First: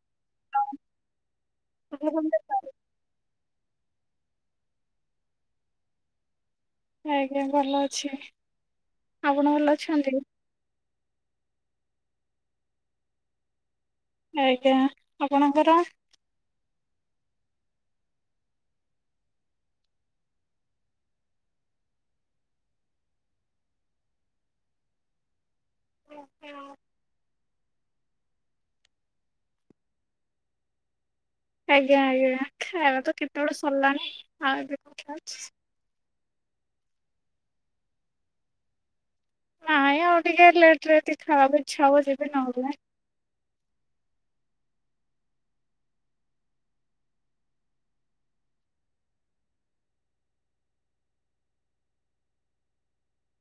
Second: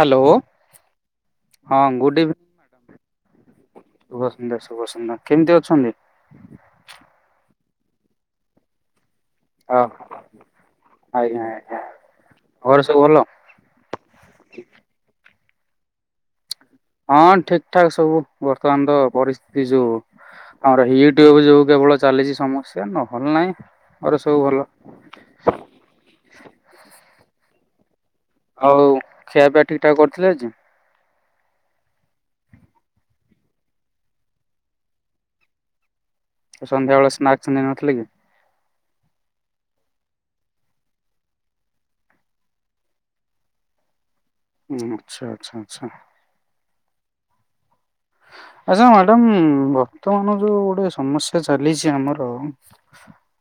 Hello ହଁ good evening Madras ସୁଭ ସୁନ୍ଦର ସୁଭ ସୁନ୍ଦର କେମିତି ଅଛନ୍ତି? ଆଜ୍ଞା ଭଲ ଅଛି। ଆପଣ ଭଲ ହ ଅଛନ୍ତି? ଆଜ୍ଞା ଆଜ୍ଞା ଘରେ ସବୁ ଭଲ। ଆଜ୍ଞା ଆପଣଙ୍କର? ହଁ ଠିକ ଠାକ ସବୁ ବର୍ତ୍ତମାନ ତ ପରିସ୍ଥିତି ଯୋଉ ଆମର ୟୁଟ୍ୟୁବ ଯୋଉ କେବଳ ଚାଲିଛି ସମସ୍ୟା ନହେଲେ ନାହିଁ ଆଉ ସବୁ ଭଲ। ଆଉ ଖିଆ ପିଆ ଠିକ ଠାକ କରିଥିଲେ ଆଜି। ଆଜ୍ଞା ଆଜ୍ଞା ଖାଇବା ତ କେତେବେଳେ ସରିଲାଣି ଆଉ ଏବେ କଥା ଅଛି। ସନ୍ଧ୍ୟାବେେଳେ ସ୍ନାକ୍ ସନ୍ନ୍ଦ ନଥିଲେ କି? ନାଇଁ ଆଉ ଟିକେ ଲେଟରେ ଯଦି ଖାଇବାକୁ ଇଚ୍ଛା ହବ ଯିବି ନହେଲେ ନାଇଁ। ହ ଆଚ୍ଛା ଆଚ୍ଛା ଆଛା। ଆଚ୍ଛା ମାଡାମ ବର୍ତ୍ତମାନ ଯୋଉ ଗୋଟେ ସମସ୍ୟା ଚାଲିଛି ଆମର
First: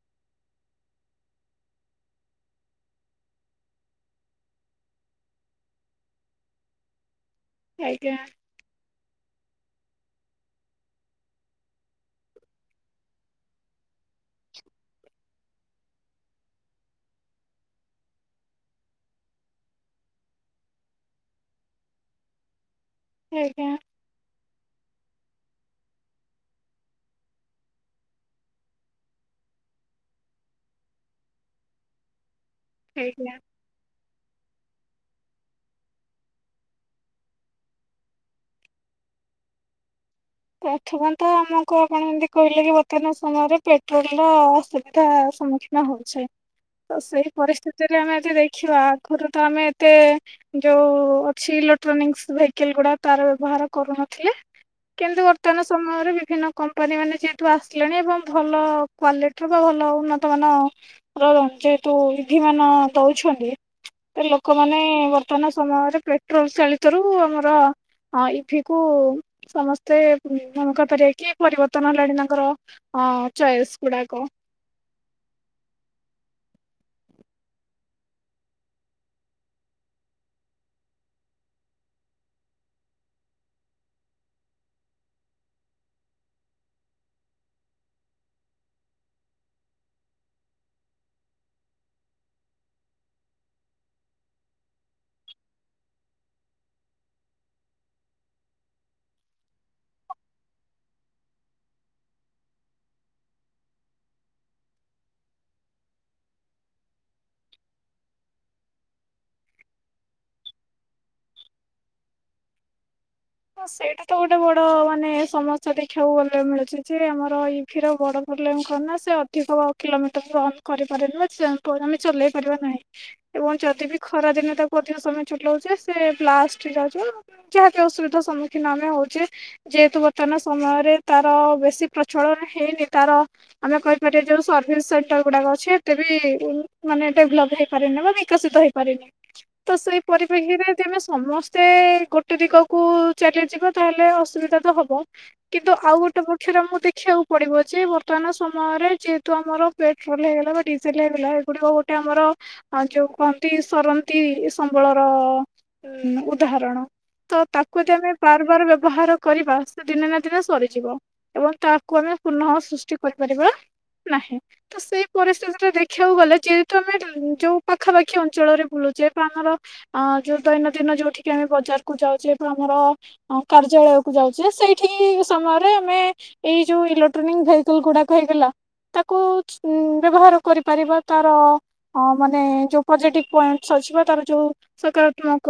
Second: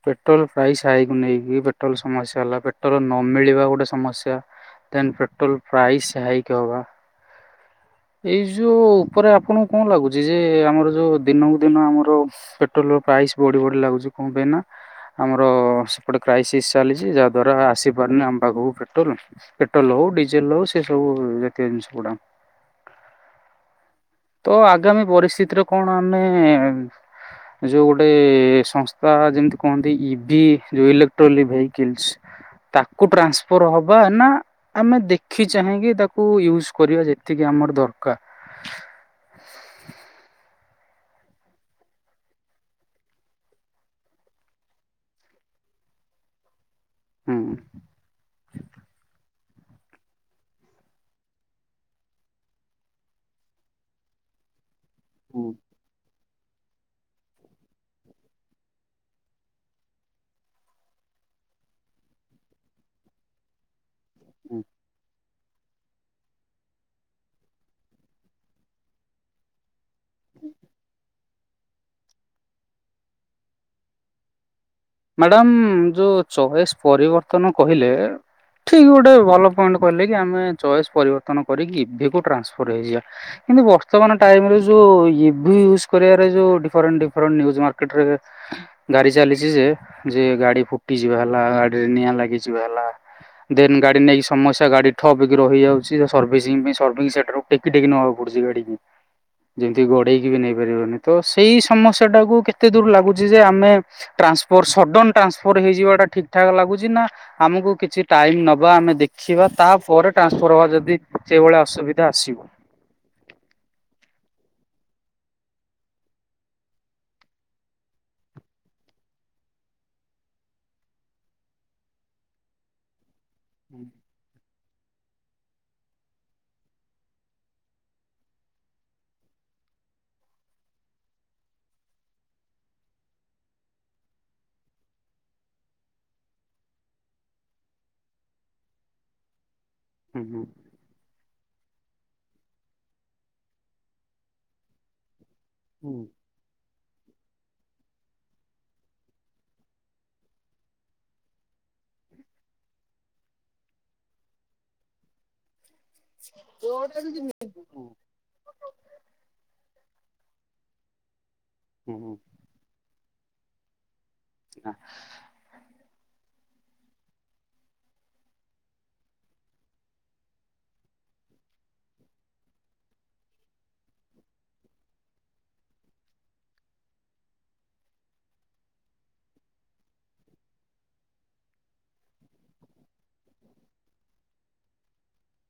ପେଟ୍ରୋଲ ପ୍ରାଇସ୍ ହାଇକ ନେଇକି ପେଟ୍ରୋଲ ସମସ୍ୟା ହେଲା ପେଟ୍ରୋଲ ନ ମିଳିବା ଗୋଟେ ସମସ୍ୟା ଦେ ପେଟ୍ରୋଲ ପ୍ରାଇସ୍ ହାଇକ ହବା। ଆଜ୍ଞା। ଏଇ ଯୋଉ ଉପରେ ଆପଣଙ୍କୁ କଣ ଲାଗୁଛି ଯେ ଆମର ଯୋଉ ଦିନକୁ ଦିନ ଆମର ପେଟ୍ରୋଲର ପ୍ରାଇସ୍ ବଢି ବଢି ଲାଗୁଛି କଣ ପାଇଁ ନା ଆମର ସେପଟେ କ୍ରାଇସିସ୍ ଚାଲିଛି ଯାହା ଦ୍ଵାରା ଆସିପାରୁନି ଆମ ପାଖକୁ ପେଟ୍ରୋଲ ପେଟ୍ରୋଲ ହଉ ଡିଜେଲ ହଉ ସେ ସବୁ ଜାତୀୟ ଜିନିଷ ଗୁଡା। ଆଜ୍ଞା ତ ଆଗାମୀ ପରିସ୍ଥିତିରେ କଣ ଆମେ ଯୋଉ ଗୋଟେ ସଂସ୍ଥା ଯେମିତି କହନ୍ତି ଇଭି ଯୋଉ ଇଲେକ୍ଟ୍ରୋନ ଭେଇକିଲସ। ତାକୁ ଆଜ୍ଞା। ଟ୍ରାନ୍ସଫର୍ ହବା ନା ଆମେ ଦେଖି ଚାହିଁକି ତାକୁ ୟୁଜ କରିବା ଯେତିକି ଆମର ଦରକାର। [inaudible] ପ୍ରଥମ ତ ଆମକୁ ଆପଣ ଏମିତି କହିଲେ କି ବର୍ତ୍ତମାନ ସମୟରେ ପେଟ୍ରୋଲ ର ଅସୁବିଧା ସମ୍ମୁଖୀନ ହଉଛେ। ତ ସେଇ ହୁଁ। ପରିସ୍ଥିତିରେ ଆମେ ଯଦି ଦେଖିବା ଆଗରୁ ତ ଆମେ ଏତେ ଯୋଉ ଅଛି ଇଲେକ୍ଟ୍ରୋନିକ୍ସ ଭେିକଲ ଗୁଡା ତାର ବ୍ୟବହାର କରୁନଥିଲେ। କିନ୍ତୁ ହୁଁ ବର୍ତ୍ତମାନ ସମୟରେ ବିଭିନ୍ନ କମ୍ପାନୀ ମାନେ ଯେହେତୁ ଆସିଲେଣି ଏବଂ ଭଲ କ୍ୱଲିଟିର ବା ଭଲ ଉନ୍ନତମାନର ଯେହେତୁ ଇଭି ମାନ ଦେଉଛନ୍ତି। ସେ ହୁଁ। ଲୋକମାନେ ବର୍ତ୍ତମାନ ପୂତନ ସମୟରେ ପେଟ୍ରୋଲ ଚାଳିତ ର ଆମର ଇଭିି କୁ ସମସ୍ତ ମତେ ମନେ କହିପାରିବା କିଏ ପରିବର୍ତ୍ତନ ହେଲାଣି ତାଙ୍କର ଅ ଚଏସ୍ ଗୁଡାକ। ମାଡ଼ାମ ଯୋଉ ଚଏସ୍ ପରିବର୍ତ୍ତନ କହିଲେ ଠିକ ଗୋଟେ ଭଲ ପଏଣ୍ଟ କହିଲେ କି ଆମେ ଚଏସ୍ ପରିବର୍ତ୍ତନ କରିକି ଇଭିିକୁ ଟ୍ରାନ୍ସଫର୍ ହେଇଯିବା କିନ୍ତୁ ବର୍ତ୍ତମାନ ଟାଇମରେ ଯୋଉ ଇଭି ୟୁଜ୍ କରିବାରେ ଯେଉଁ ଡିଫରେଣ୍ଟ ଡିଫରେଣ୍ଟ ନିଉଜ୍ ମାର୍କେଟରେ ଗାଡ଼ି ଚାଲିଛି ଯେ ଯେ ଗାଡି ଫୁଟିଯିବା ହେଲା ଗାଡିରେ ନିଆଁ ଲାଗିଯିବା ହେଲା ଦେନ ଗାଡି ନେଇକି ସମସ୍ୟା ଗାଡି ଠପକି ରହିଯାଉଛି ସର୍ସି ପାଇଁ ସ ସେଠାରୁ ଟେକି ଟେକି ନବାକୁ ପଡୁଛି ଗାଡିିକ ଯେମିତି ଗଡେଇକି ବି ନେଇ ପାରିବନି ତ ସେଇ ସମସ୍ୟା ଟାକୁ କେତେ ଦୂର ଲାଗୁଛି ଯେ ଆମେ ଟ୍ରାନ୍ସ ସଡ଼ନ ଟ୍ରାନ୍ସଫର୍ ହେଇଯିବାଟା ଠିକ୍ ଠାକ୍ ଲାଗୁଛି ନା ଆମକୁ କିଛି ଟାଇମ ନବା ଆମେ ଦେଖିବା ତାପରେ ଟ୍ରାନ୍ସଫର୍ ହବା ଯଦି ସେଭଳିଆ ଅସୁବିଧା ଆସିବ। ସେଇଟା ତ ଗୋଟେ ବଡ ମାନେ ସମସ୍ୟା ଦେଖିବାକୁ ଗଲେ ମିଳୁଛି ଯେ ଆମର ଇଭିିର ବଡ ପ୍ରୋବ୍ଲେମ କଣ ନା ସେ ଅଧିକ କିଲୋମିଟର ରନ୍ କରିପାରେନି ଆମେ ଚଲେଇ ପାରିବା ନାହିଁ। ଏବଂ ଯଦି ବିି ଖରାଦିନେ ତା ଅଧିକ ସମୟ ଚୁଟ ହଉଛି ସେ ବ୍ଲାଷ୍ଟ ହେଇ ଯାଉ ଯାହାକି ଅସୁବିଧା ସମ୍ମୁଖୀନ ଆମେ ହଉଛେ ଯେହେତୁ ବର୍ତ୍ତମାନ ସମୟରେ ତାର ବେଶୀ ପ୍ରଚଳନ ହେଇନି ତାର ଆମେ କହିପାରିବା ଯୋଉ ସର୍ଭିସ ସେଣ୍ଟର ଗୁଡାକ ଅଛି ଏତେ ବି ମାନେ ଡେଭଲପ ହେଇପାରନି ବା ବିକଶିତ ହେଇପାରନି। ତ ସେଇ ହୁଁ ହୁଁ। ପରିପ୍ରେକ୍ଷୀରେ ଯେମେ ସମସ୍ତେ ଗୋଟେ ଦ କ କୁ ଚାଲିଯିବ ତାହେଲେ ଅସୁବିଧା ତ ହବ। କିନ୍ତୁ ଆଉ ଗୋଟେ ପକ୍ଷରେ ମୁଁ ଦେଖି ଦେଖିବାକୁ ପଡିବ ଯେ ବର୍ତ୍ତମାନ ସମୟରେ ଯେହେତୁ ଆମର ପେଟ୍ରୋଲ ହେଇଗଲା ବା ଡିଜେଲ ହେଇଗଲା ଏଗୁଡିକ ଗୋଟେ ଆମର ଯୋଉ କହନ୍ତି ସରନ୍ତି ସମ୍ବଳର ହୁଁ ଉଦାହରଣ ତ ହୁଁ। ଯଦି ଆମେ ବାରବାର ବ୍ୟବହାର କରିବା ସେ ଦିନେ ନା ଦିନେ ସରିଯିବ। ଏବଂ ହୁଁ ତାକୁ ଆମେ ହୁଁ ପୂର୍ଣ ହ ସୃଷ୍ଟି କରିପାରିବା। ନାହିଁ ତ ସେଇ ପରିସ୍ଥିତିରେଖ ଖେଉ ଗଲେ ଯେହେତୁ ଆମେ ଯୋଉ ପାଖାପାଖି ଅଞ୍ଚଳରେ ବୁଲୁଛେ ବା ଆମର ଯୋଉ ଦୈନନ୍ଦିନ ଯୋଉଠିକି ଆମେ ବଜାରକୁୁ ଯାଉଛେ ଆମର କାର୍ଯ୍ୟାଳୟକୁ ଯାଉଛେ ସେଇଠି ସମୟରେ ଆମେ ଏଇ ଯେଉଁ ଇଲେକ୍ଟ୍ରୋନିକ୍ ଭେକଲ ଗୁଡ଼ାକ ହେଇଗଲା ତାକୁ ବ୍ୟବହାର କରିପାରିବା ତାର ମାନେ ଯେଉ ପଜିଟିଭ୍ ପଏଣ୍ଟସ୍ ଅଛି ବା ତାର ଯେଉ ସକାରାତ୍ମକ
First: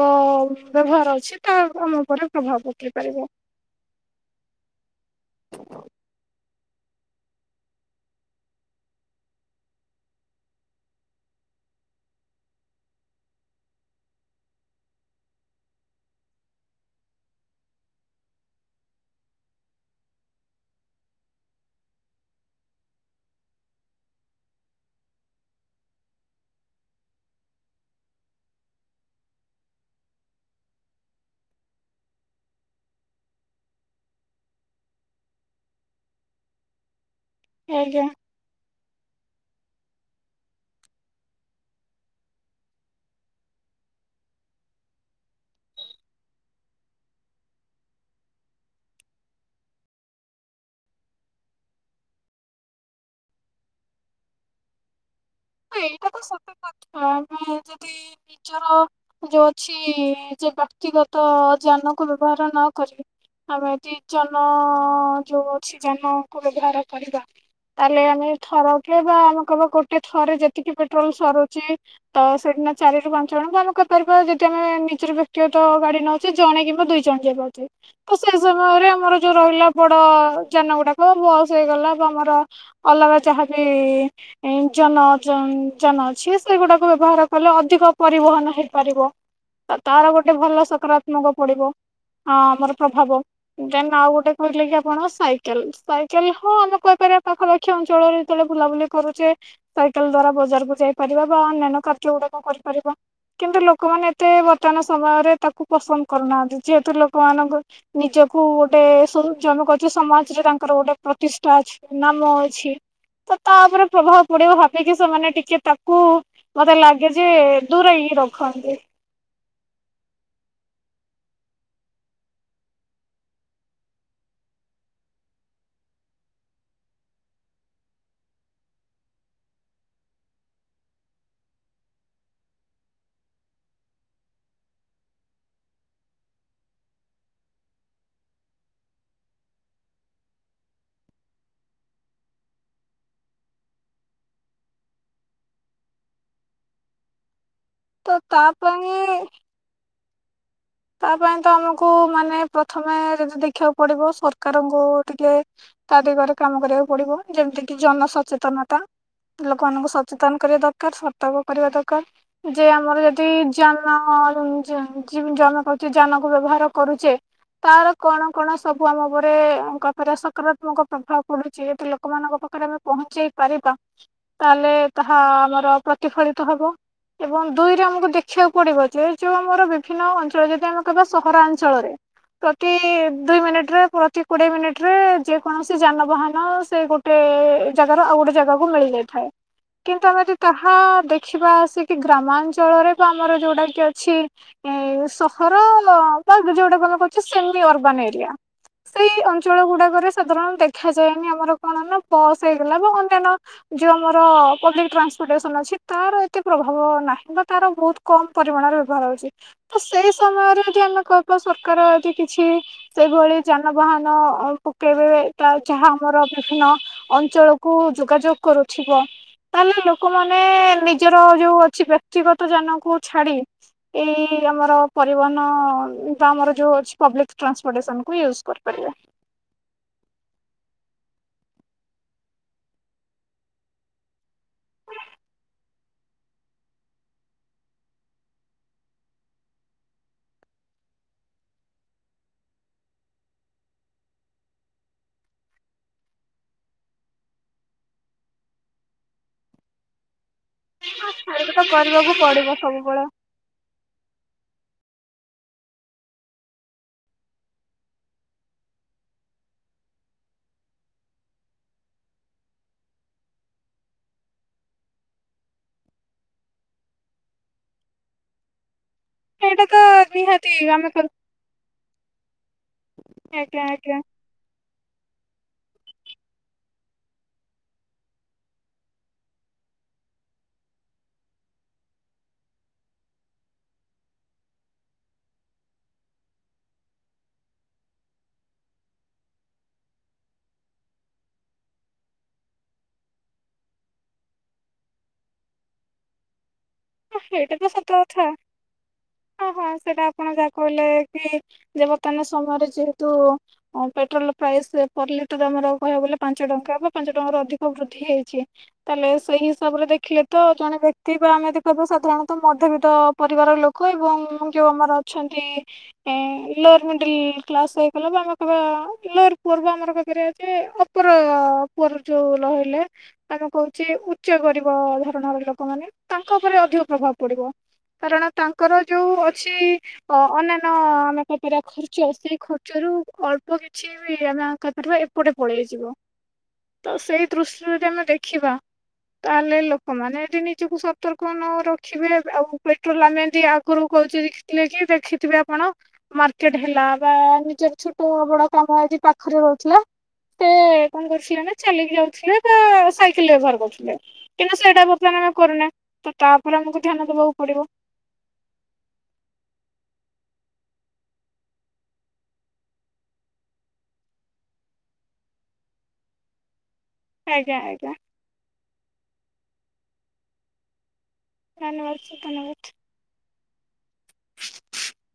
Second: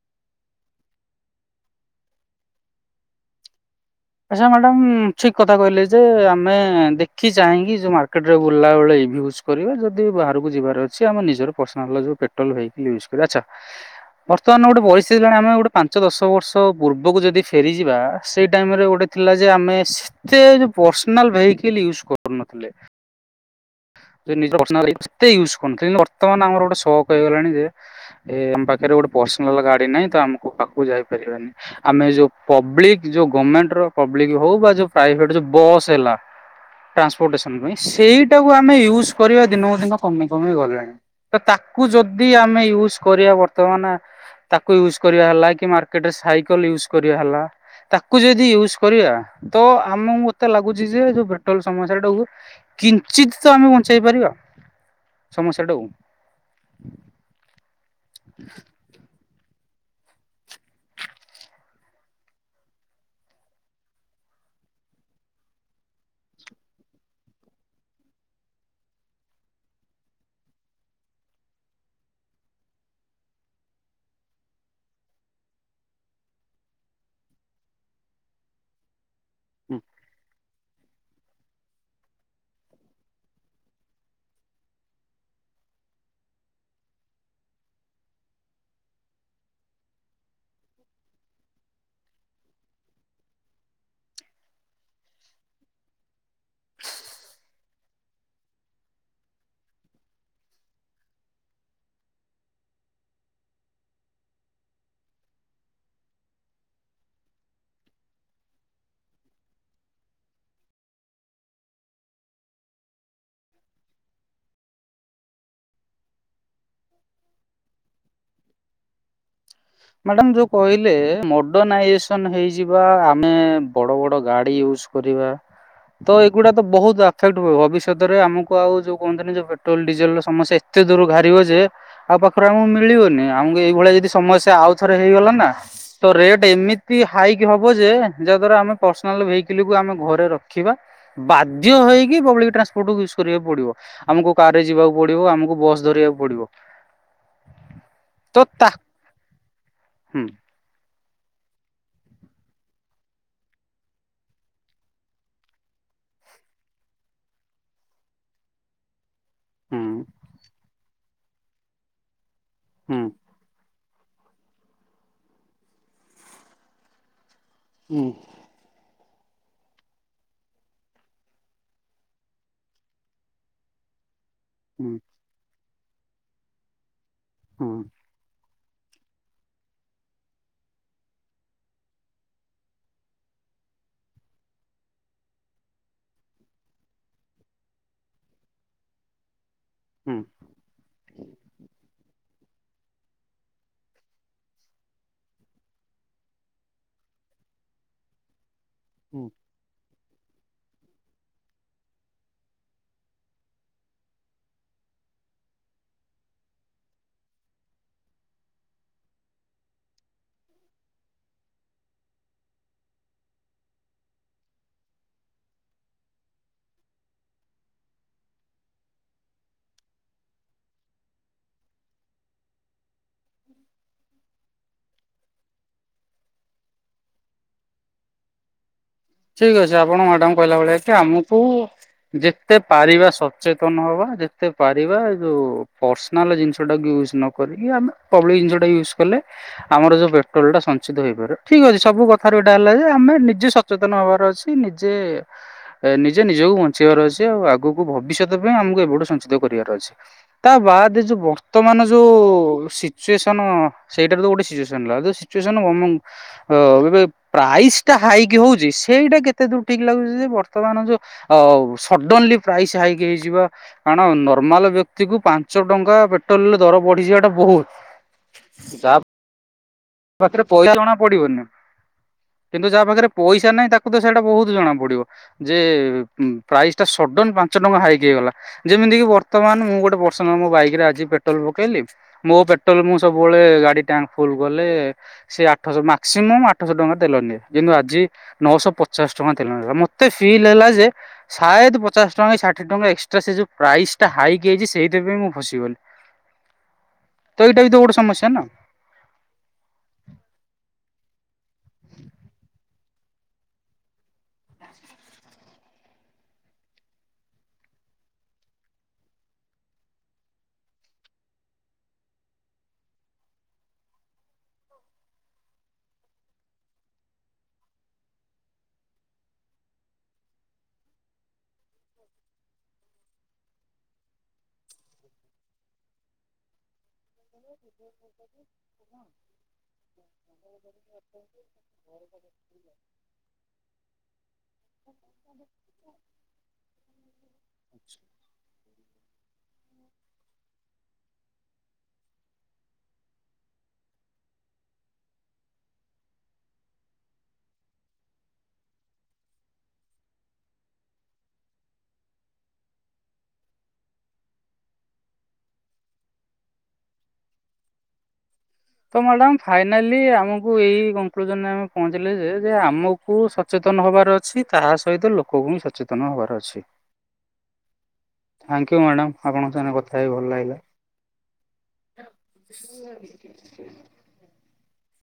ବ୍ୟବହାର ଅଛି ତା ଆମ ଉପରେ ପ୍ରଭାବ ପକେଇ ପାରିବ। ଆଚ୍ଛା ମ୍ୟାଡ଼ାାମ ଠିକ କଥା କହିଲେ ଯେ ଆମେ ଦେଖି ଚାହିଁକି ଯଉ ମାର୍କେଟରେ ବୁଲିଲା ବେଳେ ଏ ୟୁଜ୍ କରିବା ଯଦି ବାହାରକୁ ଯିବାର ଅଛି ଆମେ ନିଜର ପର୍ସନାଲ ଯଉ ପେଟ୍ରୋଲ ଭେକିଲ ୟୁଜ୍ କରିବା। ଆଚ୍ଛା ବର୍ତ୍ତମାନ ଗୋଟେ ପରିସ୍ଥିତିଲାଣି ଆମେ ଗୋଟେ ପାଞ୍ଚ ଦଶ ବର୍ଷ ପୂର୍ବକୁ ଯଦି ଫେରିଯିବା ସେଇ ଟାଇମ ରେ ଗଟେ ଗୋଟେ ଥିଲା ଯେ ଆମେ ସେତେ ପର୍ସନାଲ ଭେଇକିଲ ୟୁଜ କରୁନଥିଲେ। ଉ ନିଜ କେତେ ୟୁଜ୍ କରୁ କିନ୍ତୁ ବର୍ତ୍ତମାନ ଆମର ଗୋଟେ ସକ ହେଇଗଲାଣି ଯେ ଏ ଆମ ପାଖରେ ଗୋଟେ ପର୍ସନାଲ ଗାଡି ନାହିଁ ତ ଆମକୁ ପାହାକୁ ଯାଇପାରିବାନି। ଆମେ ଯୋଉ ପବ୍ଲିକ ଯୋଉ ଗଭର୍ଣ୍ଣମେଣ୍ଟର ପବ୍ଲିକ ହଉ ବା ଯୋ ପ୍ରାଇଭେଟ ଯଉ ବସ୍ ହେଲା ଟା ପ୍ରୋଟସନ ପାଇଁ ଆଜ୍ଞା। ସେଇ ଆମେ ୟୁଜ କରିବା ଦିନକୁ ଦିନ କମି କମି ଗଲେଣି। ତ ତାକୁ ଯଦି ଆମେ ୟୁଜ କରିବା ବର୍ତ୍ତମାନ ତାକୁ ୟୁଜ କରିବା ହେଲା କି ମାର୍କେଟରେ ସାଇକେଲ ୟୁଜ କରିବା ହେଲା ତାକୁ ଯଦି ୟୁଜ କରିବା ତ ଆମକୁ ମତେ ଲାଗୁଛି ଯେ ଯୋଉ ପେଟ୍ରୋଲ ସମସ୍ୟା ଟାକୁ ଉଚିତ ତ ଆମେ ବଞ୍ଚାଇ ପାରିବା। ହ ସମସ୍ୟାଟାକୁ। ଏଇଟା ତ ସତ କଥା ଆମେ ଯଦି ନିଜର ଯୋଉ ଅଛି ଯେ ବ୍ୟକ୍ତିଗତ ଯାନକୁ ବ୍ୟବହାର ନକରି ଆମେ ଯଦି ଜନ ଯୋଉ ଅଛି ଯାନକୁ ବ୍ୟବହାର କରିବା ତାହେଲେ ଆମେ ଥରକ ବା ଆମେ କହବା ଗୋଟେ ଥରେ ଯେତିକି ପେଟ୍ରୋଲ ସରୁଛି ତ ସେଠିନା ଚାରି ରୁ ପାଞ୍ଚ ଜଣଙ୍କୁ ଆମେ କହିପାରିବା ଯଦି ଆମେ ନିଜର ବ୍ୟକ୍ତିଗତ ଗାଡି ନଉଛେ ଜଣେ କିମ୍ବା ଦୁଇ ଜଣ ଯିବା ଉଚିତ୍ ତ ସେ ସମୟରେ ଆମର ଯୋଉ ରହିଲା ବଡ ଯାନ ଗୁଡାକ ହଁ ବସ୍ ହେଇଗଲା ଆମର ଅଲଗା ଯାହାବି ଜନ ଜନ ଅଛି ସେଗୁଡାକୁ ବ୍ୟବହାର କଲେ ଅଧିକ ପରିବହନ ହେଇପାରିବ। ତାର ଗୋଟେ ଭଲ ସକାରାତ୍ମକ ପଡିବ ଆମର ପ୍ରଭାବ। ଦେନ ଆଉ ଗୋଟେ କହିଲେ କି ଆପଣ ସାଇକେଲ ସାଇକେଲ ହଁ ଆମେ କହିପାରିବା ପାଖାପାଖି ଅଞ୍ଚଳରେ ଯେତେବେଳେ ବୁଲାବୁଲି କରୁଛେ ସାଇକେଲ ଦ୍ଵାରା ବଜାରକୁ ଯାଇପାରିବା ବା ଅନ୍ୟାନ୍ୟ କାର୍ଯ୍ୟ ଗୁଡାକ କରିପାରିବା। କିନ୍ତୁ ଲୋକମାନେ ଏତେ ବର୍ତ୍ତମାନ ସମୟରେ ତାକୁ ପସନ୍ଦ କରୁନାହାନ୍ତି। ଯେହେତୁ ଲୋକମାନଙ୍କ ନିଜକୁ ଗୋଟେ ସ ଜମକ ଅଛି ସମାଜରେ ତାଙ୍କର ଗୋଟେ ପ୍ରତିଷ୍ଠା ଅଛି ନାମ ଅଛି ତ ତା ଉପରେ ପ୍ରଭାବ ପଡିବ ଭାବିକି ସେମାନେ ଟିକେ ତାକୁ ମତେ ଲାଗେ ଯେ ଦୂରେଇକି ରଖନ୍ତି। ମ୍ୟାଡାମ ଯୋଉ କହିଲେ ମଡର୍ଣାଇଜେସନ ହେଇଯିବା ଆମେ ବଡ ବଡ ଗାଡି ୟୁଜ କରିବା ତ ଏଗୁଡା ତ ବହୁତ ଏଫେକ୍ଟ ହ ଭବିଷ୍ୟତରେ ଆମକୁ ଆଉ ଯୋଉ କୁହନ୍ତିନି ଯୋଉ ପେଟ୍ରୋଲ ଡିଜେଲ ର ସମସ୍ୟା ଏତେ ଦୂର ଘାରିବ ଯେ ଆଉ ପାଖରେ ଆମକୁ ମିଳିବନି ଆମକୁ ଏଇଭଳିଆ ଯଦି ସମସ୍ୟ ଆଉ ଥରେ ହେଇଗଲା ନା ତ ରେଟ ଏମିତି ହାଇକ ହବ ଯେ ଯାହା ଦ୍ଵାରା ଆମେ ପର୍ସନାଲ ଭେକଲକୁ ଆମେ ଘରେ ରଖିବା ବାଧ୍ୟ ହେଇକି ପବ୍ଲି ଟ୍ରାନ୍ସପୋର୍ଟକୁ ୟୁଜ କରିବାକୁ ପଡିବ। ଆମକୁ କାର ରେ ଯିବାକୁ ପଡିବ ଆମକୁ ବସ୍ ଧରିବାକୁ ପଡିବ। ତ ତା ପାଇଁ ହୁଁ। ତା ପାଇଁ ତ ଆମକୁ ମାନେ ପ୍ରଥମେ ଯଦି ଦେଖିବାକୁ ପଡିବ ସରକାରଙ୍କୁ ଟିକେ ତା ଦିଗରେ କାମ କରିବାକୁ ପଡିବ ଯେମିତି କିି ଜନ ସଚେତନତା। ହୁଁ ଲୋକମାନଙ୍କୁ ସଚେତନ କରିବା ଦରକାର ତକ କରିବା ଦରକାର। ଯେ ହୁଁ ଆମର ଯଦି ଜ [unintelligible] ହଉଛି ଯାନ କୁ ବ୍ୟବହାର କରୁଛେ? ତାର ହୁଁ କଣ କଣ ସବୁ ଆମ [inaudible] ପରେ ସକାରାତ୍ମକ ପ୍ରଭାବ ପଡୁଛି। ଯଦି ଲୋକମାନଙ୍କ ପାଖରେ ଆମେ ପହଞ୍ଚେଇ ପାରିବା! ତାହେଲେ ହୁଁ। ତାହା ଆମର ପ୍ରତିଫଳିତ ହବ। ଏବଂ ହୁଁ ଦୁଇରେ ଆମକୁ ଦେଖିବାକୁ ପଡିବ। ଏ ଯୋଉ ଆମର ବିଭିନ୍ନ ସେ ଯଦି ଆମେ କହିବା ସହରାଞ୍ଚଳରେ! ପ୍ରତି ଦୁଇ ମିନିଟରେ ପ୍ରତି କୋଡ଼ିଏ ମିନିଟରେ ଯେକୌଣସି ଯାନବାହାନ ସେ ଗୋଟେ ଜାଗାରୁ ଆଉ ଗୋଟେ ଜାଗାକୁ ମିଳିଯାଇଥାଏ। ତ କିନ୍ତୁ ହୁଁ ଆମେ ଯଦି ତାହା ଦେଖିବା ଆସି କି ଗ୍ରାମାଞ୍ଚଳରେ ବା ଆମର ଯୋଉଟା କି ଅଛି ସ ଘର ଯୋଉଟା [inaudible] କହୁଛ ସେମି ଅର୍ବନ୍ ଏରିଆ ସେଇ ହୁଁ ଅଞ୍ଚଳ ଗୁଡାକରେ ସାଧାରଣଃ ଦେଖାଯାଏନି ଆମର କଣ ନା ବସ୍ ହେଇଗଲା ବା ଅନ୍ୟାନ୍ୟ ଯେଉଁ ଆମର ପବ୍ଲିକ ଟ୍ରାନ୍ସପୋର୍ଟେସନ୍ ଅଛି ତାର ଏତେ ପ୍ରଭାବ ନାହିଁ ବା ତାର ବହୁତ କମ୍ ପରିମାଣରେ ବ୍ୟବହାର ହେଉଛି ତ ସେଇ ସମୟରେ ଯଦି ଆମେ କହିବା ସରକାର ଯଦି କିଛି ସେଇଭଳି ଯାନବାହାନ ପକାଇବେ, ତା ଯାହା ଆମର ବିଭିନ୍ନ ଅଞ୍ଚଳକୁ ଯୋଗାଯୋଗ କରୁଥିବ। ତାହେଲେ ଲୋକମାନେ ନିଜର ଯେଉ ଅଛି ବ୍ୟକ୍ତିଗତ ଯାନକୁ ଛାଡ଼ି ଏଇ ଆମର ପରିବହନ ବା ଆମର ଯୋଉ ଅଛି ପବ୍ଲିକ ଟ୍ରାନ୍ସପୋଟେସନକୁୁ ୟୁଜ କରିପାରିବା। ଠିକ ଅଛି ଆପଣ ମ୍ୟାଡାମ କହିଲା ଭଳିଆ କି ଆମକୁ ଯେତେ ପାରିବା ସଚେତନ ହବା ଯେତେ ପାରିବା ଯୋଉ ପର୍ସନାଲ ଜିନିଷଟାକୁ ୟୁଜ ନ କରିକି ଆ ପବ୍ଲିକ ଜିନିଷଟା ୟୁଜ କଲେ ଆମର ଯୋଉ ପେଟ୍ରୋଲ ଟା ସଞ୍ଚିତ ହେଇପାରିବ ଠିକ ଅଛି ସବୁ କଥାରୁ ଏଇଟା ହେଲା ଯେ ଆମେ ନିଜେ ସଚେତନ ହବାର ଅଛି। ନିଜେ ନିଜେ ନିଜକୁ ବଞ୍ଚେଇବାର ଅଛି। ଆଉ ଆଗକୁ ଭବିଷ୍ୟତ ପାଇଁ ଆମକୁ ଏବେଠୁ ସଞ୍ଚିତ କରିବାର ଅଛି। ତା ବାଦ ଯୋଉ ସେଇଟା ତ ବର୍ତ୍ତମାନ ଯୋଉ କରିବାକୁ ପଡିବ ସବୁବେଳେ ସିଚୁଏସନ ସେଇଟା ତ ଗୋଟେ ସିଚୁଏ ଜାଣିଲ। ଆଉ ଯୋଉ ସିଚୁଏସନ [inaudible] ଏ ପ୍ରାଇସ୍ ଟା ହାଇକି ହଉଛି ସେଇଟା କେତେ ଦୂର ଠିକ ଲାଗୁଛି ଯେ ବର୍ତ୍ତମାନ ଯୋଉ ସଡନ୍ଲି ପ୍ରାଇସ୍ ହାଇକ୍ ହେଇଯିବା କାରଣ ନର୍ମାଲ ବ୍ୟକ୍ତି କୁ ପାଞ୍ଚ ଟଙ୍କାରେ ପେଟ୍ରୋଲ ଦର ବଢିଯିବାଟା ବୋହୁତ। ସେଇଟା ତ ପାଖରେ ନିହାତି ପଇସା ଆମେ ଜଣା ପଡିବନି। କିନ୍ତୁ ଯାହା ପାଖରେ ପଇସା ଆଜ୍ଞା ନାହିଁ ତାକୁ ଆଜ୍ଞା ତ ସେଇଟା ବହୁତ ଜଣା ପଡିବ। ଯେ ପ୍ରାଇସ୍ ଟା ସଡ଼ନ ପାଞ୍ଚ ଟଙ୍କା ହାଇକ୍ ହେଇଗଲା। ଯେମିତିକି ବର୍ତ୍ତମାନ ମୁଁ ଗୋଟେ ପର୍ସନାଲ ମୋ ବାଇକରେ ଆଜି ପେଟ୍ରୋଲ ପକେଇଲି ମୋ ପେଟ୍ରୋଲ ମୁଁ ସବୁବେଳେ ଗାଡି ଟ୍ୟାଙ୍କ ଫୁଲ କଲେ ସେ ଆଠଶ ମାକ୍ସିମମ୍ ଆଠଶହ ଟଙ୍କା ତେଲ ନିଏ। କିନ୍ତୁ ଆଜି ନଅଶହ ପଚାଶ ଟଙ୍କା ତେଲ ନେଲା। ମତେ ଫିଲ୍ ହେଲା ଯେ ସାୟଦ ପଚାଶ ଟଙ୍କା କି ଷାଠିଏ ଟଙ୍କା ଏକ୍ସ୍ଟ୍ରା ସେ ଯୋଉ ପ୍ରାଇସ ଟା ହାଇକି ହେଇଛି ସେଇଥିପାଇଁ ମୁଁ ଫସିଗଲି। ସେଇଟା ଏଇଟା ବି ତ ଗୋଟେ ସତ କଥା ସମସ୍ୟା ନା। ଅହ ସେଟା ଆପଣ ଯାହା କହିଲେ କି? ଯେ ବର୍ତ୍ତମାନ ସମୟରେ ଯେହେତୁ ପେଟ୍ରୋଲ ପ୍ରାଇସ ପର ଲିଟର ଆମର କହିବାକୁ ଗଲେ ପାଞ୍ଚ ଟଙ୍କା ବା ପାଞ୍ଚ ଟଙ୍କାରୁ ଅଧିକ ବୃଦ୍ଧି ହେଇଛି। ତାହେଲେ ସେଇ ହିସାବରେ ଦେଖିଲେ ତ ଜଣେ ବ୍ୟକ୍ତି ବା ଆମେ ଯଦି କହିବା ସାଧାରଣତଃ ମଧ୍ୟବିତ୍ତ ପରିବାର ଲୋକ ଏବଂ ଯୋଉ ଆମର ଅଛନ୍ତି ଏ ଲୋଅର ମିଡିଲ୍ କ୍ଲାସ ହେଇଗଲା ବା ଆମେ କହିବା ଲୋଅର ପୁଅର ବା ଆମର କହିପାରିବା ଯେ ଅପର ପୁଅର ଯୋଉ ରହିଲେ, ଆମେ କହୁଛେ ଉଚ୍ଚ ଗରିବ ଧରଣର ଲୋକମାନେ। ତା ଲୋକ ଉପରେ ଅଧିକ ପ୍ରଭାବ ପଡିବ। କାରଣ ତାଙ୍କର ଯୋଉ ଅଛି ଅନ୍ୟାନ୍ୟ ଆମେ କପରା ଖର୍ଚ୍ଚ? ସେଇ ଖର୍ଚ୍ଚରୁ ଅଳ୍ପ କିଛି ବି ଆମେ କହିପରିବା ଏପଟେ ପଳେଇଯିବ। ତ ସେଇ ଦୃଷ୍ଟିରୁ ଯଦି ଆମେ ଦେଖିବା ତାହେଲେ ଲୋକମାନେ ଯଦି ନିଜକୁ ସ ଉତ୍ତର କଣ ଆଉ ରଖିବେ ଆଉ ପେଟ୍ରୋଲ ଆମେ ଯେମିତି ଆଗରୁ କହୁଛେ ଦେଖିଥିଲେ କି ଦେଖିଥିବେ ଆପଣ? ମାର୍କେଟ ହେଲା ବା ନିଜର ଛୋଟ ବଡ କାମ ଆଜି ପାଖରେ ରହୁଥିଲା। ସେ କଣ କରୁଥିଲେ ନା ଚାଲିକି ଯାଉଥିଲେ ବା ସାଇକେଲ ବ୍ୟବହାର କରୁଥିଲେ। କିନ୍ତୁ ସେଇଟା ବର୍ତ୍ତମାନ ଆମେ କରୁନା। ତ ତାଉପରେ ଆମକୁ ଧ୍ୟାନ ଦବାକୁ ପଡିବ। ତ ମ୍ୟାଡାମ ଫାଇନାଲି ଆମକୁ ଏଇ କନକ୍ଲୁଜନରେ ଆମେ ପହଞ୍ଚିଲେ ଯେ ଆମକୁ ସଚେତନ ହବାର ଅଛି। ତାହା ସହିତ ଲୋକଙ୍କୁ ବି ସଚେତନ ହବାର ଅଛି। ଆଜ୍ଞା ଆଜ୍ଞା। Thank you madam. ଆପଣଙ୍କ ସାଙ୍ଗରେ କଥା ହେଇ ଭଲ ଲାଗିଲା। [inaudible] ଆ